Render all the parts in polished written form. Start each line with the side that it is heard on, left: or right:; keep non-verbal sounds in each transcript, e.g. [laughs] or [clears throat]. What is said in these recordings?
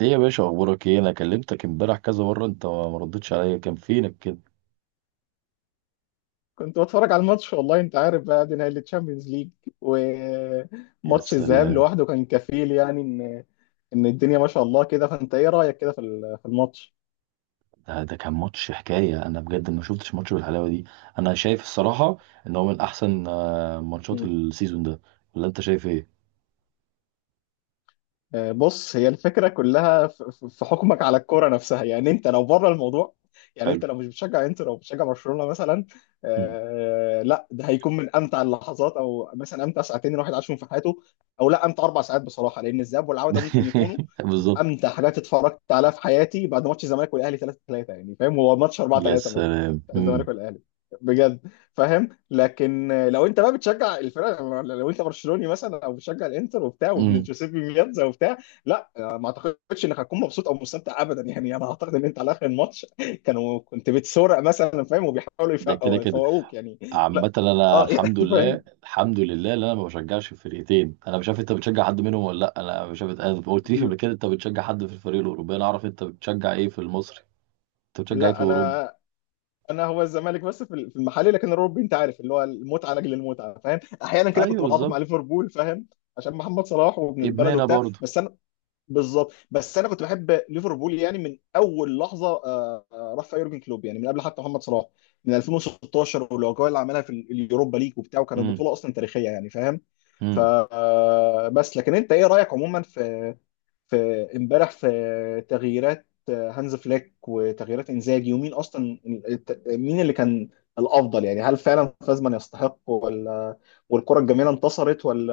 right: ايه يا باشا، اخبارك ايه؟ انا كلمتك امبارح كذا مره، انت ما ردتش عليا، كان فينك كده؟
left: كنت بتفرج على الماتش، والله انت عارف بقى دي نهائي الشامبيونز ليج.
right: يا
left: وماتش الذهاب
right: سلام.
left: لوحده كان كفيل يعني ان الدنيا ما شاء الله كده. فانت ايه رايك كده في في الماتش؟
right: ده كان ماتش حكايه، انا بجد ما شفتش ماتش بالحلاوه دي. انا شايف الصراحه ان هو من احسن ماتشات
left: مم.
right: السيزون ده. ولا انت شايف ايه؟
left: بص، هي الفكره كلها في في حكمك على الكوره نفسها، يعني انت لو بره الموضوع، يعني
right: حلو.
left: انت لو مش بتشجع انتر او بتشجع برشلونه مثلا،
right: مم.
left: لا ده هيكون من امتع اللحظات، او مثلا امتع ساعتين الواحد عاشهم في حياته، او لا امتع اربع ساعات بصراحه، لان الذهاب والعوده ممكن يكونوا
right: [laughs] بالظبط.
left: امتع حاجات اتفرجت عليها في حياتي بعد ماتش الزمالك والاهلي 3-3، يعني فاهم، هو ماتش 4
right: يا
left: 3 برضه
right: سلام.
left: بتاع
right: مم.
left: الزمالك والاهلي، بجد، فاهم. لكن لو انت بقى بتشجع الفرق، لو انت برشلوني مثلا او بتشجع الانتر وبتاع وابن
right: مم.
left: جوزيبي مياتزا وبتاع، لا ما اعتقدش انك هتكون مبسوط او مستمتع ابدا. يعني انا اعتقد ان انت على اخر الماتش كانوا كنت بتسرق مثلا، فاهم، وبيحاولوا
right: ده كده كده.
left: يفوقوك يعني.
right: عامة
left: لا،
right: انا
left: اه، [laughs]
right: الحمد
left: يعني
right: لله.
left: فاهم.
right: الحمد لله ان انا ما بشجعش فرقتين. انا مش عارف انت بتشجع حد منهم ولا لا. انا مش عارف، انا ما قلتليش قبل كده انت بتشجع حد في الفريق الاوروبي. انا اعرف انت بتشجع ايه في المصري. انت بتشجع ايه في
left: لا،
right: اوروبا؟
left: انا هو الزمالك بس في في المحلي، لكن الاوروبي انت عارف اللي هو المتعه لاجل المتعه، فاهم. احيانا كده
right: ايوه
left: كنت بتعاطف مع
right: بالظبط.
left: ليفربول، فاهم، عشان محمد صلاح وابن البلد
right: ابننا
left: وبتاع،
right: برضو.
left: بس انا بالظبط. بس انا كنت بحب ليفربول يعني من اول لحظه راح فيها يورجن كلوب، يعني من قبل حتى محمد صلاح، من 2016، والاجواء اللي عملها في اليوروبا ليج وبتاع، وكانت
right: امم.
left: بطوله اصلا تاريخيه يعني، فاهم. ف
right: امم.
left: آه، بس لكن انت ايه رايك عموما في في امبارح في تغييرات هانز فليك وتغييرات انزاجي، ومين اصلا مين اللي كان الافضل؟ يعني هل فعلا فازمان يستحق، ولا والكره الجميله انتصرت، ولا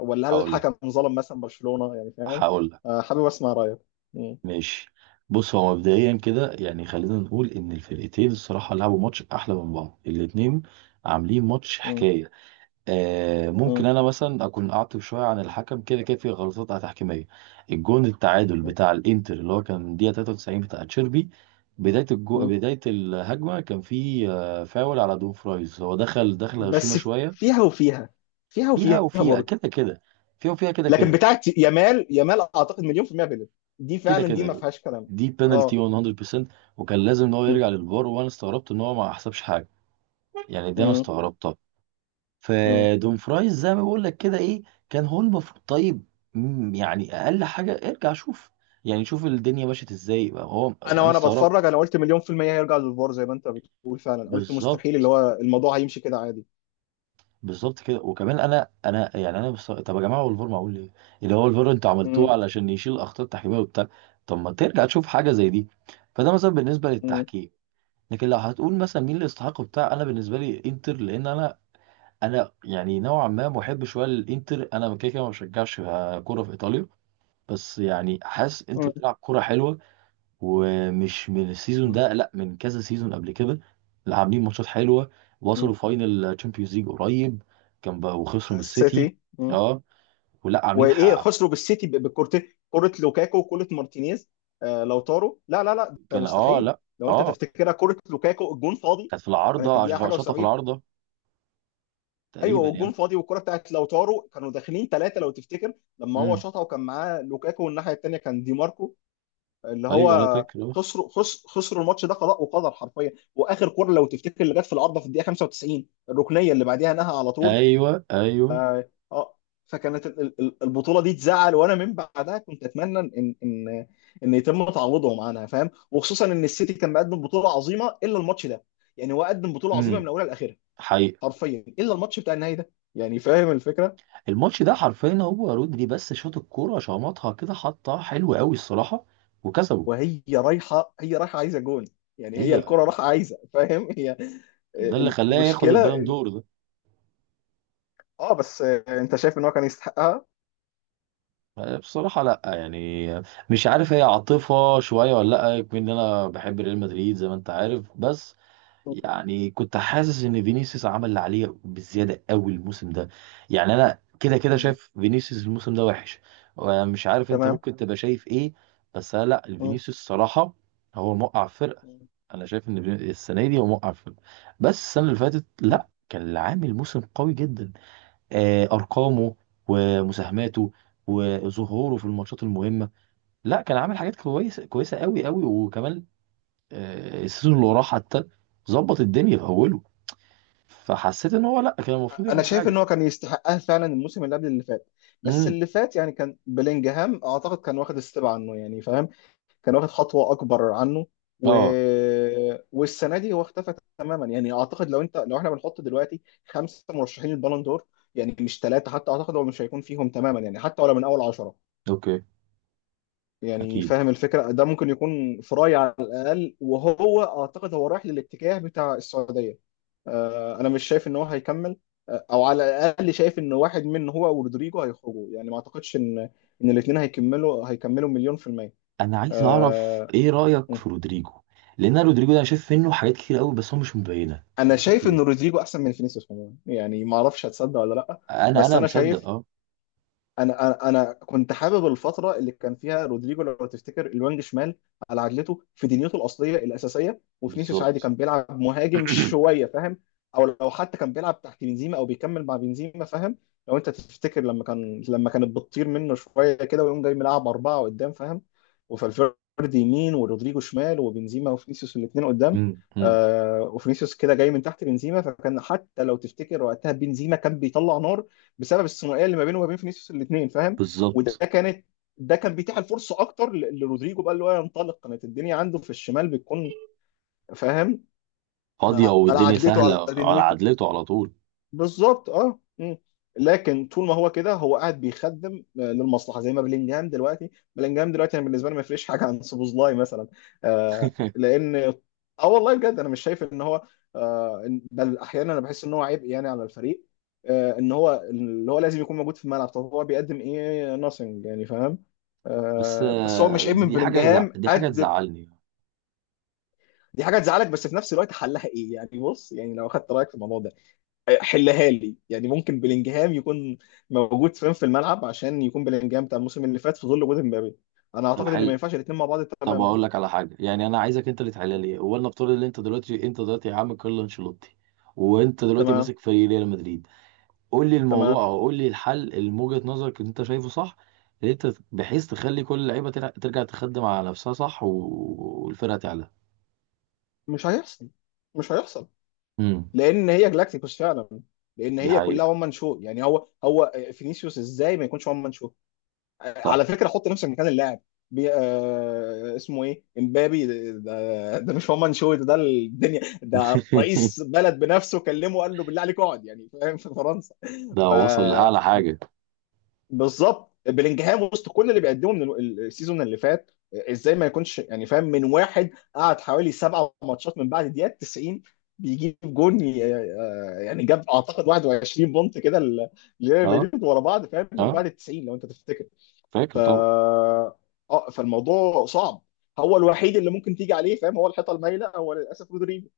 left: ولا هل
right: هقول لك.
left: الحكم ظلم مثلا برشلونه يعني، فاهم؟
right: هقول لك.
left: حابب اسمع رايك. مم.
right: ماشي. بص، هو مبدئيا كده يعني، خلينا نقول ان الفرقتين الصراحه لعبوا ماتش احلى من بعض الاتنين. عاملين ماتش
left: مم.
right: حكايه. آه
left: مم.
right: ممكن انا مثلا اكون اعطب شويه عن الحكم، كده كده في غلطات تحكيميه. الجون التعادل بتاع الانتر اللي هو كان دقيقه 93 بتاع تشيربي.
left: مم.
right: بداية الهجمة كان في فاول على دون فرايز، هو دخل هشيمة
left: بس
right: شوية.
left: فيها وفيها، فيها
right: فيها
left: وفيها
right: وفيها
left: برضه.
right: كده كده. فيها وفيها كده
left: لكن
right: كده.
left: بتاعت يامال يامال اعتقد مليون في المية بلد، دي
right: كده
left: فعلا دي ما
right: كده.
left: فيهاش كلام.
right: دي بينالتي
left: اه.
right: 100%. وكان لازم ان هو يرجع للفار، وانا استغربت ان هو ما حسبش حاجه. يعني دي انا
left: مم.
right: استغربتها.
left: مم.
right: فدوم فرايز زي ما بقول لك كده ايه. كان هو المفروض طيب. يعني اقل حاجه ارجع شوف. يعني شوف الدنيا مشيت ازاي، هو
left: انا
right: انا
left: وانا بتفرج،
right: استغربت.
left: انا قلت مليون في المية هيرجع للفار، زي ما انت بتقول، فعلا قلت مستحيل
right: بالظبط.
left: اللي هو الموضوع هيمشي كده عادي.
right: بالظبط كده. وكمان انا يعني، انا طب يا جماعه، هو الفار معمول ليه؟ اللي هو الفار انتوا عملتوه
left: مم.
right: علشان يشيل الاخطاء التحكيميه وبتاع. طب ما ترجع تشوف حاجه زي دي. فده مثلا بالنسبه
left: مم.
right: للتحكيم. لكن لو هتقول مثلا مين اللي يستحق بتاع، انا بالنسبه لي انتر، لان انا يعني نوعا ما محب شويه للانتر. انا كده كده ما بشجعش كوره في ايطاليا. بس يعني حاسس انتر
left: مم.
right: بتلعب كوره حلوه. ومش من السيزون
left: مم.
right: ده، لا من كذا سيزون قبل كده. اللي عاملين ماتشات حلوه.
left: مم.
right: وصلوا فاينل تشامبيونز ليج قريب. كان بقى وخسروا
left: بتاع
right: من السيتي.
left: السيتي. مم.
right: اه. ولا عاملين
left: وايه
right: حق.
left: خسروا بالسيتي بكورتين، كرة لوكاكو وكرة مارتينيز. لو طاروا، لا لا لا ده
right: كان
left: مستحيل.
right: لا.
left: لو انت
right: اه
left: تفتكرها كرة لوكاكو الجون فاضي.
right: كانت في
left: كانت في
right: العارضه،
left: الدقيقة حاجة
right: شاطه في
left: و70،
right: العارضه.
left: ايوه،
right: تقريبا يعني.
left: والجون فاضي، والكرة بتاعت لو طاروا كانوا داخلين ثلاثة لو تفتكر لما هو
right: امم.
left: شاطها، وكان معاه لوكاكو، والناحية الثانية كان دي ماركو اللي
right: ايوه انا
left: هو
right: فاكر آه.
left: خسروا خسروا الماتش ده قضاء وقدر حرفيا. واخر كوره لو تفتكر اللي جت في العارضه في الدقيقه 95، الركنيه اللي بعديها نهى على طول.
right: ايوه ايوه.
left: اه. آه. فكانت البطوله دي تزعل، وانا من بعدها كنت اتمنى ان يتم تعويضهم عنها، فاهم، وخصوصا ان السيتي كان مقدم بطوله عظيمه الا الماتش ده. يعني هو قدم بطوله عظيمه
right: امم.
left: من اولها لاخرها
right: حقيقة.
left: حرفيا الا الماتش بتاع النهائي ده، يعني فاهم الفكره.
right: الماتش ده حرفيا، هو رودري بس شاط الكوره، شمطها كده، حطها حلو قوي الصراحه. وكسبوا.
left: وهي رايحه، هي رايحه عايزه جون، يعني هي
right: هي
left: الكره رايحه عايزه، فاهم، هي.
right: ده اللي خلاه ياخد
left: المشكله.
right: البالون دور ده.
left: اه بس، انت شايف ان هو كان يستحقها؟
right: بصراحة لا، يعني مش عارف، هي عاطفة شوية ولا لا يكون ان انا بحب ريال مدريد زي ما انت عارف. بس يعني كنت حاسس ان فينيسيوس عمل اللي عليه بزيادة قوي الموسم ده. يعني انا كده كده
left: مم.
right: شايف فينيسيوس الموسم ده وحش. مش عارف انت
left: تمام.
right: ممكن تبقى شايف ايه. بس أنا لا،
left: مم.
right: الفينيسيوس الصراحة هو موقع فرقة.
left: مم.
right: انا شايف ان السنة دي هو موقع فرقة. بس السنة اللي فاتت
left: مم.
right: لا، كان عامل موسم قوي جدا. ارقامه ومساهماته وظهوره في الماتشات المهمه. لا كان عامل حاجات كويسه كويسه قوي قوي. وكمان السيزون اللي وراه حتى ظبط الدنيا في اوله. فحسيت ان هو لا، كان المفروض
left: انا
right: ياخد
left: شايف
right: حاجه.
left: ان هو كان يستحقها فعلا الموسم اللي قبل اللي فات. بس
right: امم.
left: اللي فات يعني كان بلينجهام اعتقد كان واخد ستيب عنه يعني، فاهم، كان واخد خطوه اكبر عنه. و...
right: اه.
left: والسنه دي هو اختفى تماما، يعني اعتقد لو انت لو احنا بنحط دلوقتي خمسه مرشحين البالون دور، يعني مش ثلاثه حتى، اعتقد هو مش هيكون فيهم تماما، يعني حتى ولا من اول عشره،
right: اوكي.
left: يعني
right: اكيد.
left: فاهم الفكرة. ده ممكن يكون فراي على الأقل، وهو أعتقد هو رايح للاتجاه بتاع السعودية. أنا مش شايف إن هو هيكمل. أو على الأقل شايف إن واحد من هو ورودريجو هيخرجوا، يعني ما أعتقدش إن الاتنين هيكملوا مليون في المية.
right: انا عايز اعرف
left: آه،
right: ايه رايك
left: أمم.
right: في رودريجو. لان أنا رودريجو ده، انا شايف منه حاجات كتير قوي بس هو مش مبينه.
left: أنا
right: انت شايف
left: شايف إن
right: ايه؟
left: رودريجو أحسن من فينيسيوس عموما، يعني ما أعرفش هتصدق ولا لأ،
right: انا
left: بس
right: انا
left: أنا
right: مصدق
left: شايف
right: اه.
left: انا انا أنا كنت حابب الفتره اللي كان فيها رودريجو لو تفتكر الوينج شمال على عدلته في دنيته الاصليه الاساسيه، وفينيسيوس عادي
right: بالظبط.
left: كان بيلعب مهاجم
right: [clears throat]
left: شويه، فاهم، او لو حتى كان بيلعب تحت بنزيما او بيكمل مع بنزيما، فاهم. لو انت تفتكر لما كانت بتطير منه شويه كده ويقوم جاي ملعب اربعه قدام، فاهم، وفالفيردي يمين ورودريجو شمال وبنزيما وفينيسيوس الاثنين قدام.
right: امم. أمم.
left: وفينيسيوس كده جاي من تحت بنزيما، فكان حتى لو تفتكر وقتها بنزيما كان بيطلع نار بسبب الثنائيه اللي ما بينه وما بين فينيسيوس الاثنين، فاهم، وده
right: بالظبط.
left: كانت ده كان بيتيح الفرصه اكتر لرودريجو بقى اللي هو ينطلق، كانت الدنيا عنده في الشمال بتكون، فاهم،
right: [clears throat] فاضيه
left: على
right: والدنيا
left: عدلته على
right: سهله على
left: دنيته
right: عدلته على طول.
left: بالظبط. اه. مم. لكن طول ما هو كده هو قاعد بيخدم للمصلحه زي ما بلينجهام دلوقتي. بلينجهام دلوقتي انا بالنسبه لي ما يفرقش حاجه عن سوبوزلاي مثلا،
right: [laughs]
left: لان اه والله بجد انا مش شايف ان هو، بل احيانا انا بحس ان هو عبء يعني على الفريق. ان هو اللي هو لازم يكون موجود في الملعب، طب هو بيقدم ايه؟ ناثينج يعني، فاهم.
right: بس
left: بس هو مش عيب من بلينجهام
right: دي حاجة
left: قد
right: تزعلني.
left: دي حاجه تزعلك، بس في نفس الوقت حلها ايه يعني؟ بص يعني لو اخدت رايك في الموضوع ده حلها لي، يعني ممكن بلينجهام يكون موجود فين في الملعب عشان يكون بلينجهام بتاع الموسم اللي فات في ظل وجود امبابي؟ انا
right: طب
left: اعتقد ان ما
right: حلو.
left: ينفعش الاثنين مع بعض
right: طب
left: تماما.
right: أقول لك على حاجة، يعني أنا عايزك أنت اللي تحلها لي. هو نفترض إن أنت دلوقتي يا عم كارلو أنشيلوتي، وأنت دلوقتي
left: تمام.
right: ماسك فريق ريال مدريد. قول لي الموضوع،
left: تمام.
right: أو قول لي الحل اللي من وجهة نظرك اللي أنت شايفه صح. اللي أنت بحيث تخلي كل اللعيبة ترجع تخدم على نفسها، صح، والفرقة تعلى.
left: مش هيحصل، مش هيحصل،
right: امم.
left: لان هي جلاكتيكوس فعلا، لان
right: دي
left: هي كلها
right: حقيقة.
left: وان مان شو، يعني هو هو فينيسيوس ازاي ما يكونش وان مان شو؟
right: صح.
left: على فكره، حط نفسك مكان اللاعب، اسمه ايه، امبابي. ده مش هو شوي، ده الدنيا، ده
right: [laughs]
left: رئيس بلد بنفسه كلمه قال له بالله عليك اقعد، يعني فاهم، في فرنسا.
right: ده
left: ف
right: وصل لأعلى حاجة.
left: بالظبط، بلينجهام وسط كل اللي بيقدمه من السيزون اللي فات ازاي ما يكونش يعني، فاهم، من واحد قعد حوالي سبعة ماتشات من بعد الدقيقه 90 بيجيب جون، يعني جاب اعتقد 21 بونت كده لريال
right: أه.
left: مدريد ورا بعض، فاهم، من
right: أه.
left: بعد ال 90 لو انت تفتكر. ف
right: فاكر طبعا.
left: اه فالموضوع صعب، هو الوحيد اللي ممكن تيجي عليه، فاهم، هو الحيطه المايله، هو للاسف رودريجو.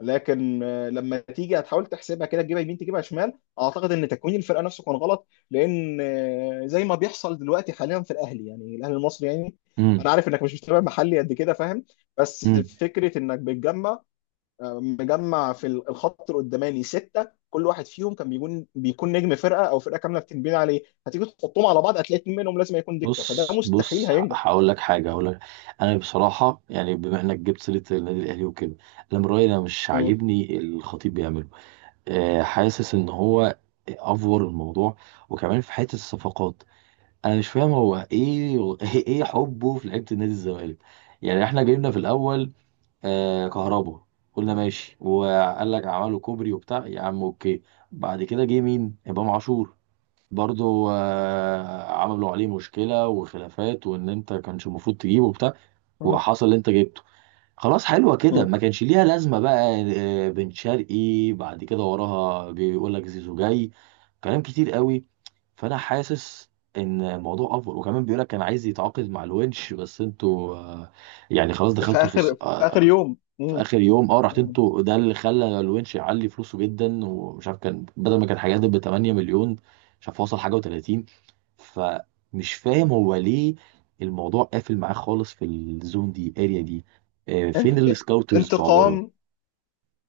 left: لكن لما تيجي هتحاول تحسبها كده تجيبها يمين تجيبها شمال، اعتقد ان تكوين الفرقه نفسه كان غلط، لان زي ما بيحصل دلوقتي حاليا في الاهلي، يعني الاهلي المصري يعني، انا عارف انك مش متابع محلي قد كده، فاهم، بس
right: امم.
left: فكره انك بتجمع مجمع في الخط القداماني سته، كل واحد فيهم كان بيكون نجم فرقه او فرقه كامله بتنبني عليه، هتيجي تحطهم على بعض هتلاقي اتنين منهم لازم هيكون دكه، فده
right: بص
left: مستحيل
right: بص،
left: هينجح.
right: هقول لك حاجه. هقول لك. انا بصراحه يعني، بما انك جبت سيره النادي الاهلي وكده، انا من رايي انا مش
left: مم.
right: عاجبني الخطيب بيعمله. أه، حاسس ان هو افور الموضوع. وكمان في حته الصفقات، انا مش فاهم هو ايه [laughs] ايه حبه في لعيبه النادي الزمالك. يعني احنا جبنا في الاول أه كهربا. قلنا ماشي، وقال لك عملوا كوبري وبتاع، يا عم اوكي. بعد كده جه مين؟ امام عاشور. برضو عملوا عليه مشكلة وخلافات، وان انت كانش المفروض تجيبه وبتاع.
left: مم.
right: وحصل اللي انت جبته. خلاص حلوة كده،
left: مم.
right: ما كانش ليها لازمة بقى. بن شرقي بعد كده وراها، بيقول لك زيزو جاي. كلام كتير قوي. فأنا حاسس إن الموضوع أفضل. وكمان بيقول لك كان عايز يتعاقد مع الونش، بس انتوا يعني خلاص
left: في
right: دخلتوا في
left: اخر في اخر يوم.
right: في
left: مم.
right: آخر يوم رحت
left: مم.
right: انتوا. ده اللي خلى الونش يعلي فلوسه جدا. ومش عارف كان بدل ما كان حاجات ب 8 مليون، مش عارف وصل حاجة و30. فمش فاهم هو ليه الموضوع قافل معاه خالص في الزون دي، الاريا دي. فين
left: انت-
right: السكاوترز بتوع بره؟
left: انتقام.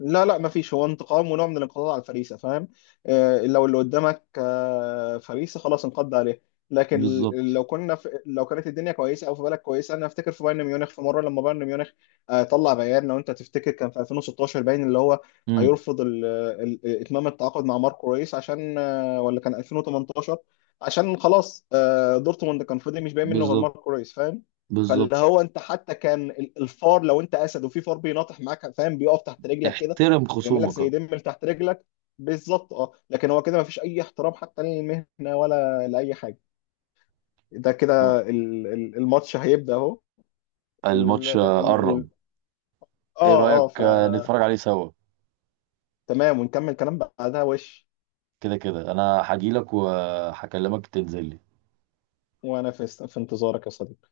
left: لا لا، ما فيش هو انتقام، ونوع من الانقضاض على الفريسه، فاهم، لو اللي قدامك فريسه خلاص انقض عليه. لكن
right: بالظبط.
left: لو كنا في، لو كانت الدنيا كويسه او في بالك كويسه، انا افتكر في بايرن ميونخ في مره لما بايرن ميونخ طلع بيان لو انت تفتكر كان في 2016 باين اللي هو
right: امم.
left: هيرفض اتمام التعاقد مع ماركو ريس عشان ولا كان 2018، عشان خلاص دورتموند كان فاضي مش باين منه غير
right: بالظبط.
left: ماركو ريس، فاهم. فاللي
right: بالظبط.
left: هو انت حتى كان الفار، لو انت اسد وفي فار بيناطح معاك، فاهم، بيقف تحت رجلك كده
right: احترم
left: بيعمل لك
right: خصومك
left: زي
right: اهو.
left: دم تحت رجلك بالظبط. اه، لكن هو كده ما فيش اي احترام حتى للمهنه ولا لاي حاجه. ده
right: طب،
left: كده الماتش هيبدا اهو، ال-
right: الماتش
left: ال-
right: قرب.
left: ال-
right: ايه
left: اه
right: رأيك
left: فتمام،
right: نتفرج عليه سوا؟
left: ونكمل كلام بعدها وش.
right: كده كده، انا هجيلك وهكلمك تنزل لي.
left: وانا في انتظارك يا صديقي.